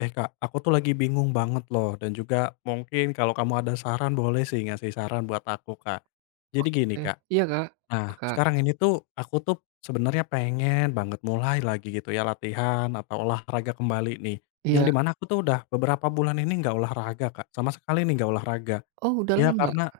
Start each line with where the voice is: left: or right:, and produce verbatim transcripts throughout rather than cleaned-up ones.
left: Eh Kak, aku tuh lagi bingung banget loh dan juga mungkin kalau kamu ada saran boleh sih ngasih saran buat aku Kak. Jadi gini
right: Oke.
left: Kak,
right: Iya, Kak
left: nah
right: Kak,
left: sekarang ini tuh aku tuh sebenarnya pengen banget mulai lagi gitu ya latihan atau olahraga kembali nih. Yang
right: iya.
left: di mana aku tuh udah beberapa bulan ini nggak olahraga Kak, sama sekali nih nggak olahraga.
right: Oh, udah
left: Ya
right: lama?
left: karena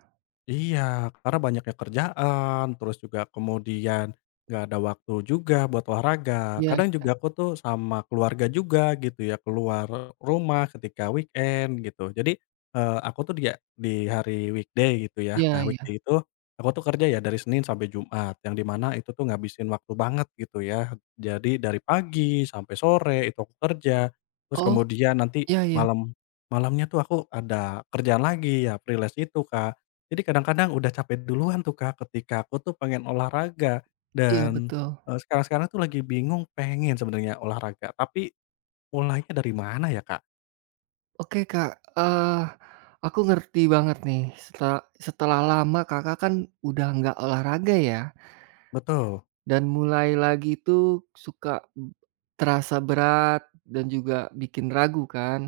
left: iya, karena banyaknya kerjaan, terus juga kemudian nggak ada waktu juga buat olahraga.
right: Iya,
left: Kadang juga aku tuh sama keluarga juga gitu ya, keluar rumah ketika weekend gitu. Jadi, eee, aku tuh dia di hari weekday gitu ya.
right: iya,
left: Nah,
right: iya.
left: weekday itu aku tuh kerja ya dari Senin sampai Jumat, yang di mana itu tuh ngabisin waktu banget gitu ya. Jadi dari pagi sampai sore itu aku kerja, terus
right: Oh,
left: kemudian nanti
right: iya, iya.
left: malam malamnya tuh aku ada kerjaan lagi ya, freelance itu, Kak. Jadi kadang-kadang udah capek duluan tuh Kak, ketika aku tuh pengen olahraga
right: Iya,
left: dan,
right: betul.
left: eee, sekarang-sekarang tuh lagi bingung pengen sebenarnya olahraga, tapi mulainya dari mana ya Kak?
right: Oke, Kak, eee, aku ngerti banget nih, seta setelah lama Kakak kan udah nggak olahraga ya,
left: Betul,
right: dan mulai lagi tuh suka, m terasa berat dan juga bikin ragu kan.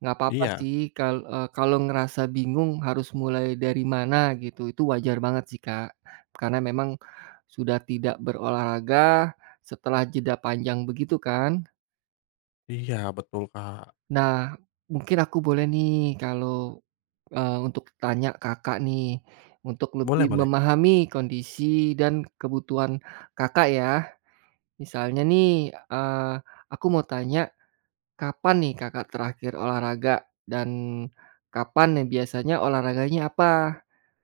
right: Nggak apa-apa
left: iya
right: sih, kal eee, kalau ngerasa bingung harus mulai dari mana gitu, itu wajar banget sih, Kak. Karena memang sudah tidak berolahraga setelah jeda panjang begitu kan.
left: iya betul Kak.
right: Nah, mungkin aku boleh nih kalau, eee, untuk tanya Kakak nih, untuk lebih
left: Boleh boleh,
right: memahami kondisi dan kebutuhan Kakak ya. Misalnya nih, eee, aku mau tanya kapan nih Kakak terakhir olahraga dan kapan nih biasanya olahraganya apa?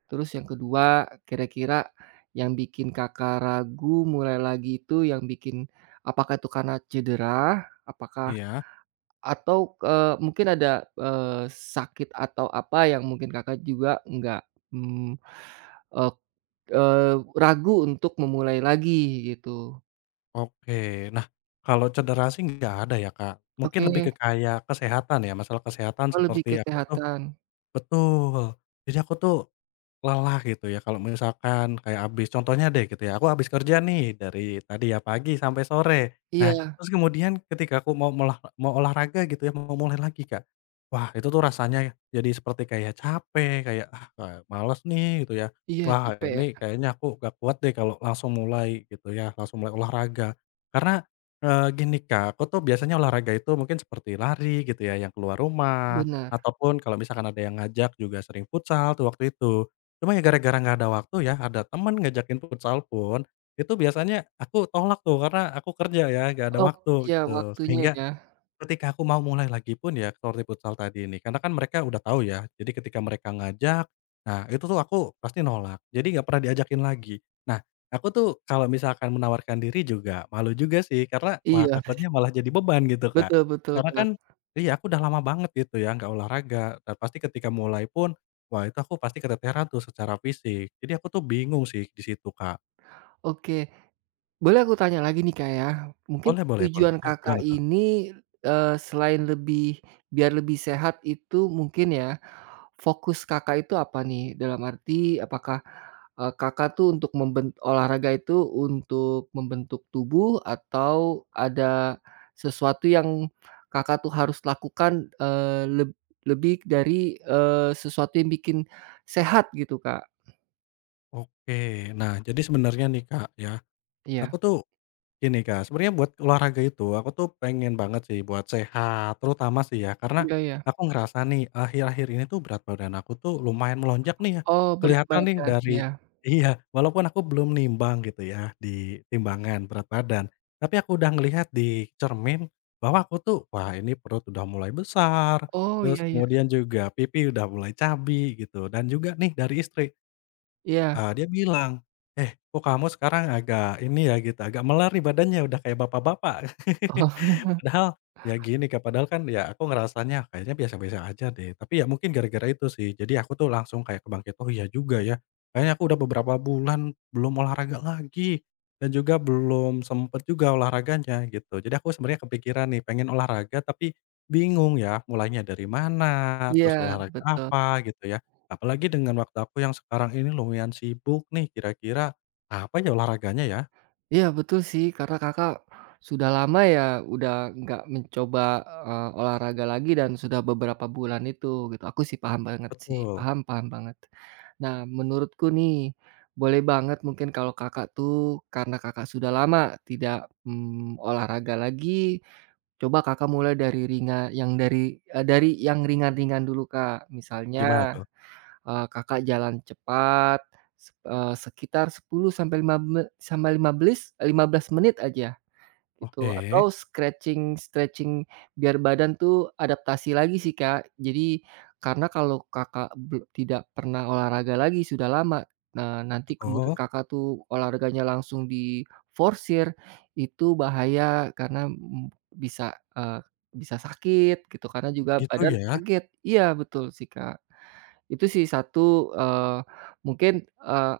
right: Terus yang kedua, kira-kira yang bikin Kakak ragu mulai lagi itu, yang bikin apakah itu karena cedera? Apakah
left: iya,
right: atau, eee, mungkin ada eee, sakit atau apa yang mungkin Kakak juga nggak, mmm, eee eee, ragu untuk memulai lagi gitu?
left: oke. Nah, kalau cedera sih nggak ada ya Kak, mungkin
right: Oke.
left: lebih ke kayak kesehatan ya, masalah kesehatan
right: Oh, lebih
left: seperti aku tuh
right: kesehatan.
left: betul, jadi aku tuh lelah gitu ya kalau misalkan kayak habis contohnya deh gitu ya, aku habis kerja nih dari tadi ya pagi sampai sore. Nah,
right: Iya,
left: terus kemudian ketika aku mau melah mau olahraga gitu ya, mau mulai lagi Kak, wah itu tuh rasanya jadi seperti kayak capek, kayak, "Ah, eee, males nih," gitu ya.
right: iya,
left: "Wah
right: capek
left: ini
right: ya.
left: kayaknya aku gak kuat deh kalau langsung mulai," gitu ya, langsung mulai olahraga. Karena, eee, gini Kak, aku tuh biasanya olahraga itu mungkin seperti lari gitu ya yang keluar rumah,
right: Benar.
left: ataupun kalau misalkan ada yang ngajak juga sering futsal tuh waktu itu. Cuma ya gara-gara nggak ada waktu ya, ada temen ngajakin futsal pun, itu biasanya aku tolak tuh karena aku kerja ya, nggak ada
right: Oh,
left: waktu
right: iya,
left: gitu.
right: waktunya
left: Sehingga
right: ya.
left: ketika aku mau mulai lagi pun ya, seperti futsal tadi ini, karena kan mereka udah tahu ya, jadi ketika mereka ngajak, nah itu tuh aku pasti nolak, jadi nggak pernah diajakin lagi. Nah, aku tuh kalau misalkan menawarkan diri juga, malu juga sih karena, wah
right: Iya,
left: takutnya malah jadi beban gitu Kak.
right: betul, betul,
left: Karena
right: Kak.
left: kan iya aku udah lama banget gitu ya nggak olahraga, dan pasti ketika mulai pun, wah itu aku pasti keteteran tuh secara fisik. Jadi aku tuh bingung sih di situ Kak.
right: Oke, boleh aku tanya lagi nih, Kak, ya. Mungkin
left: Boleh boleh boleh,
right: tujuan
left: eh,
right: Kakak
left: gimana tuh?
right: ini, eee, selain lebih biar lebih sehat itu mungkin ya, fokus Kakak itu apa nih? Dalam arti apakah, eee, Kakak tuh untuk memben olahraga itu untuk membentuk tubuh atau ada sesuatu yang Kakak tuh harus lakukan, eee, leb lebih dari, eee, sesuatu yang bikin sehat gitu, Kak?
left: Oke, nah jadi sebenarnya nih Kak ya,
right: Iya,
left: aku tuh gini Kak, sebenarnya buat olahraga itu, aku tuh pengen banget sih buat sehat, terutama sih ya, karena
right: iya, iya.
left: aku ngerasa nih, akhir-akhir ini tuh berat badan aku tuh lumayan melonjak nih ya.
right: Oh, berat
left: Kelihatan nih
right: badan,
left: dari
right: iya.
left: iya, walaupun aku belum nimbang gitu ya, di timbangan berat badan, tapi aku udah ngelihat di cermin bahwa aku tuh, wah ini perut udah mulai besar,
right: Oh,
left: terus
right: iya, iya,
left: kemudian juga pipi udah mulai cabi gitu, dan juga nih dari istri,
right: iya.
left: Eee, dia bilang, "Eh, kok kamu sekarang agak ini ya," gitu, "agak melar nih badannya, udah kayak bapak-bapak."
right: Oh,
left: Padahal ya gini Kak, padahal kan ya aku ngerasanya kayaknya biasa-biasa aja deh, tapi ya mungkin gara-gara itu sih, jadi aku tuh langsung kayak kebangkit, "Oh iya juga ya, kayaknya aku udah beberapa bulan belum olahraga lagi dan juga belum sempet juga olahraganya," gitu. Jadi aku sebenarnya kepikiran nih pengen olahraga tapi bingung ya mulainya dari mana, terus
right: iya,
left: olahraga
right: betul.
left: apa gitu ya. Apalagi dengan waktu aku yang sekarang ini lumayan sibuk nih, kira-kira apa ya olahraganya ya?
right: Iya, betul sih, karena Kakak sudah lama ya udah nggak mencoba, eee, olahraga lagi dan sudah beberapa bulan itu, gitu. Aku sih paham banget sih,
left: Betul,
right: paham, paham banget. Nah, menurutku nih, boleh banget mungkin kalau Kakak tuh, karena Kakak sudah lama tidak, mmm, olahraga lagi. Coba Kakak mulai dari ringan, yang dari eee, dari yang ringan-ringan dulu, Kak.
left: gimana
right: Misalnya,
left: tuh?
right: eee, Kakak jalan cepat, sep eee, sekitar sepuluh sampai lima be sampai lima belis lima belas menit aja. Gitu,
left: Oke,
right: atau stretching-stretching biar badan tuh adaptasi lagi sih, Kak. Jadi, karena kalau Kakak bel tidak pernah olahraga lagi sudah lama, nah nanti kemudian
left: betul.
right: Kakak tuh olahraganya langsung diforsir, itu bahaya karena, mmm, bisa, eee, bisa sakit gitu, karena juga
left: Gitu
right: badan
left: ya?
right: kaget. Iya, betul sih, Kak. Itu sih satu, eee, mungkin, eee,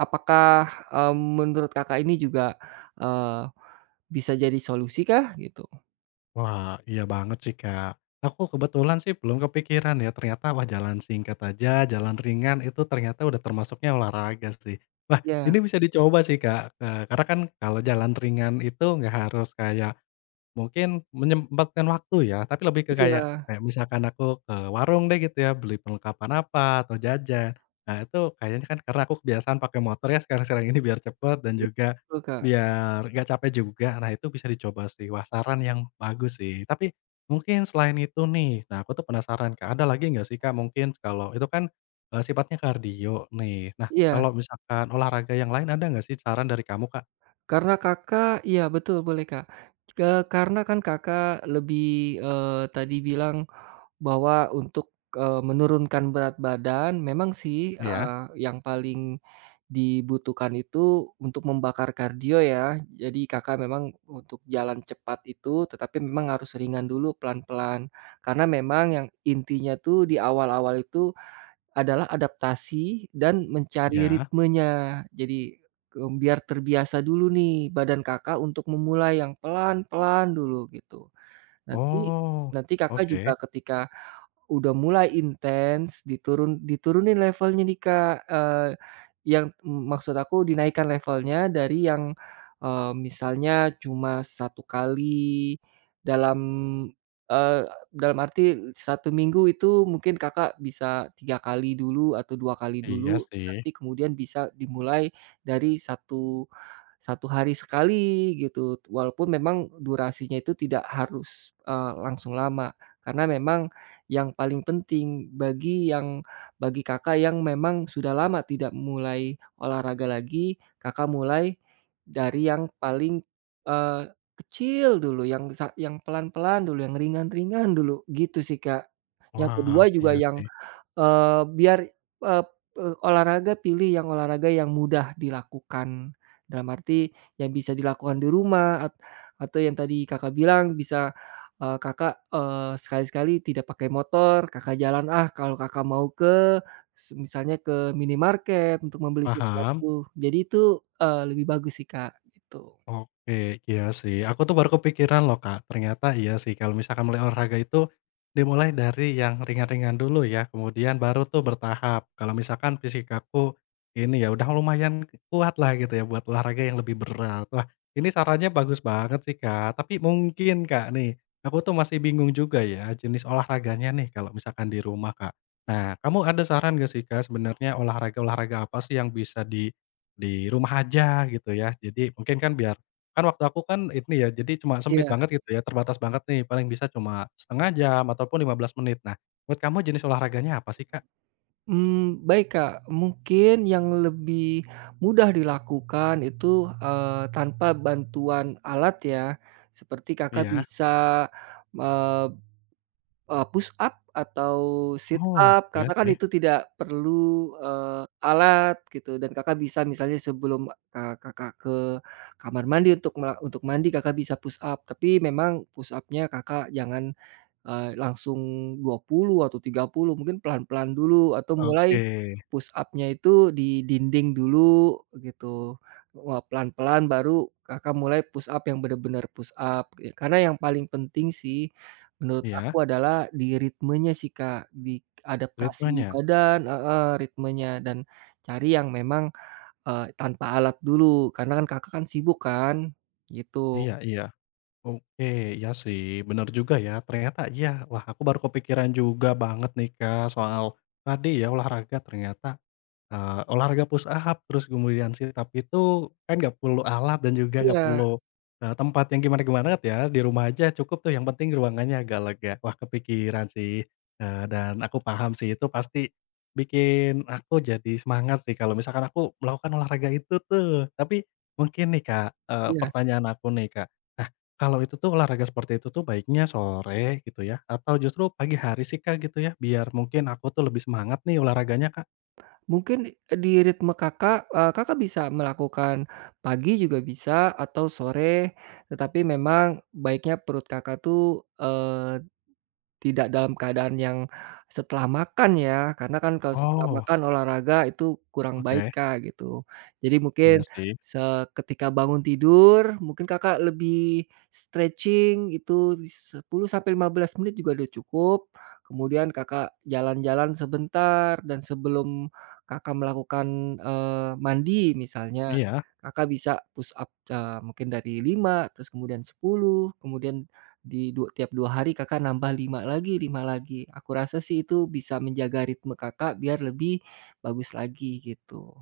right: apakah, mmm, menurut Kakak ini juga, eee bisa jadi solusi kah? Gitu.
left: Wah, iya banget sih, Kak. Aku kebetulan sih belum kepikiran ya, ternyata wah jalan singkat aja, jalan ringan itu ternyata udah termasuknya olahraga sih. Wah,
right: Iya,
left: ini bisa dicoba sih, Kak, eee, karena kan kalau jalan ringan itu nggak harus kayak mungkin menyempatkan waktu ya, tapi lebih ke kayak
right: iya,
left: kayak misalkan aku ke warung deh gitu ya, beli perlengkapan apa, atau jajan. Nah itu kayaknya kan karena aku kebiasaan pakai motor ya sekarang-sekarang ini biar cepet dan
right: iya,
left: juga
right: betul, Kak.
left: biar nggak capek juga. Nah itu bisa dicoba sih, wah saran yang bagus sih. Tapi mungkin selain itu nih, nah aku tuh penasaran Kak, ada lagi nggak sih Kak mungkin kalau itu kan, eee, sifatnya kardio nih. Nah
right: Iya,
left: kalau misalkan olahraga yang lain ada nggak sih saran dari kamu Kak?
right: karena Kakak iya betul, boleh, Kak. Ke karena kan Kakak lebih, eee, tadi bilang bahwa untuk, eee, menurunkan berat badan memang sih,
left: Iya
right: eee, yang paling dibutuhkan itu untuk membakar kardio ya. Jadi Kakak memang untuk jalan cepat itu, tetapi memang harus ringan dulu pelan-pelan. Karena memang yang intinya tuh di awal-awal itu adalah adaptasi dan mencari
left: iya.
right: ritmenya. Jadi, eee, biar terbiasa dulu nih badan Kakak untuk memulai yang pelan-pelan dulu gitu. Nanti
left: Oh,
right: nanti Kakak
left: oke.
right: juga ketika udah mulai intens diturun diturunin levelnya nih, Kak, eee, yang maksud aku dinaikkan levelnya dari yang, eee, misalnya cuma satu kali dalam, eee, dalam arti satu minggu itu mungkin Kakak bisa tiga kali dulu atau dua kali
left: Iya
right: dulu,
left: sih.
right: nanti kemudian bisa dimulai dari satu satu hari sekali gitu, walaupun memang durasinya itu tidak harus, eee, langsung lama. Karena memang yang paling penting bagi yang bagi Kakak yang memang sudah lama tidak mulai olahraga lagi, Kakak mulai dari yang paling, eee, kecil dulu, yang sa yang pelan-pelan dulu, yang ringan-ringan dulu, gitu sih, Kak. Yang
left: Wah,
right: kedua juga
left: iya
right: yang
left: sih.
right: Eee, biar, eee eee, olahraga pilih yang olahraga yang mudah dilakukan. Dalam arti yang bisa dilakukan di rumah, at atau yang tadi Kakak bilang bisa, eee, Kakak, eee, sekali-sekali tidak pakai motor, Kakak jalan, ah, kalau Kakak mau ke se misalnya ke minimarket untuk membeli
left: Paham.
right: sesuatu. Jadi itu, eee, lebih bagus sih, Kak, gitu.
left: Oke, iya sih. Aku tuh baru kepikiran loh, Kak. Ternyata iya sih kalau misalkan mulai olahraga itu dimulai dari yang ringan-ringan dulu ya, kemudian baru tuh bertahap. Kalau misalkan fisik aku ini ya udah lumayan kuat lah gitu ya buat olahraga yang lebih berat. Wah, ini sarannya bagus banget sih, Kak. Tapi mungkin, Kak, nih aku tuh masih bingung juga ya jenis olahraganya nih kalau misalkan di rumah, Kak. Nah, kamu ada saran gak sih, Kak, sebenarnya olahraga-olahraga apa sih yang bisa di di rumah aja gitu ya. Jadi mungkin kan biar kan waktu aku kan ini ya, jadi cuma sempit
right: Iya.
left: banget gitu ya, terbatas banget nih, paling bisa cuma setengah jam ataupun lima belas menit. Nah, menurut kamu jenis olahraganya apa sih, Kak?
right: Mmm, baik, Kak. Mungkin yang lebih mudah dilakukan itu, eee, tanpa bantuan alat ya, seperti Kakak
left: Iya.
right: bisa, eee eee, push up atau sit
left: Oh,
right: up
left: iya
right: karena kan
left: sih.
right: itu tidak perlu, eee, alat gitu dan Kakak bisa misalnya sebelum, eee, Kakak ke kamar mandi untuk mela untuk mandi Kakak bisa push up, tapi memang push up-nya Kakak jangan Eee, langsung dua puluh atau tiga puluh, mungkin pelan-pelan dulu atau mulai
left: Oke.
right: push up-nya itu di dinding dulu gitu. Wah, pelan-pelan baru Kakak mulai push up yang bener-bener push up, ya karena yang paling penting sih menurut aku
left: Iya,
right: adalah di ritmenya sih, Kak, di adaptasi
left: ritmenya.
right: badan heeh, ritmenya, dan cari yang memang, eee, tanpa alat dulu karena kan Kakak kan sibuk kan, gitu.
left: Iya iya. Oke, iya sih, bener juga ya, ternyata iya. Wah, aku baru kepikiran juga banget nih, Kak, soal tadi ya, olahraga ternyata Eee, olahraga push up, terus kemudian sit up itu kan nggak perlu alat dan juga nggak
right: Iya,
left: perlu, eee, tempat yang gimana-gimana ya, di rumah aja cukup tuh yang penting ruangannya agak lega. Wah kepikiran sih, eee, dan aku paham sih itu pasti bikin aku jadi semangat sih kalau misalkan aku melakukan olahraga itu tuh. Tapi mungkin nih Kak, eee,
right: iya.
left: pertanyaan aku nih Kak, nah kalau itu tuh olahraga seperti itu tuh baiknya sore gitu ya, atau justru pagi hari sih Kak gitu ya, biar mungkin aku tuh lebih semangat nih olahraganya Kak?
right: Mungkin di ritme Kakak, eee, Kakak bisa melakukan pagi juga bisa atau sore, tetapi memang baiknya perut Kakak tuh tidak dalam keadaan yang setelah makan ya, karena kan kalau setelah
left: Oh.
right: makan olahraga itu kurang baik,
left: Oke,
right: Kak, gitu. Jadi mungkin
left: iya sih,
right: se ketika bangun tidur mungkin Kakak lebih stretching itu sepuluh sampai lima belas menit juga udah cukup. Kemudian Kakak jalan-jalan sebentar dan sebelum Kakak melakukan, eee, mandi misalnya,
left: iya.
right: Kakak bisa push up, eee, mungkin dari lima terus kemudian sepuluh kemudian di du tiap dua hari Kakak nambah lima lagi lima lagi. Aku rasa sih itu bisa menjaga ritme Kakak biar lebih bagus lagi gitu.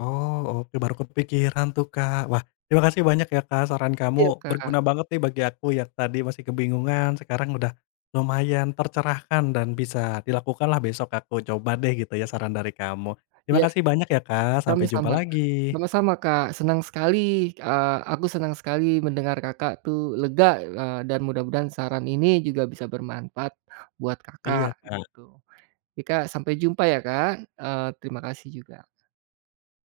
left: Oh, oke baru kepikiran tuh, Kak. Wah, terima kasih banyak ya, Kak, saran
right: Iya,
left: kamu
right: Kak.
left: berguna banget nih bagi aku yang tadi masih kebingungan, sekarang udah lumayan tercerahkan dan bisa dilakukan lah besok aku coba deh gitu ya saran dari kamu. Terima
right: Iya,
left: kasih banyak ya, Kak, sampai jumpa
right: sama-sama.
left: lagi.
right: Sama-sama, Kak. Senang sekali, eee, aku senang sekali mendengar Kakak tuh lega, eee, dan mudah-mudahan saran ini juga bisa bermanfaat buat
left: Iya,
right: Kakak
left: Kak.
right: gitu. Oke, Kak, sampai jumpa ya, Kak, eee, terima kasih juga.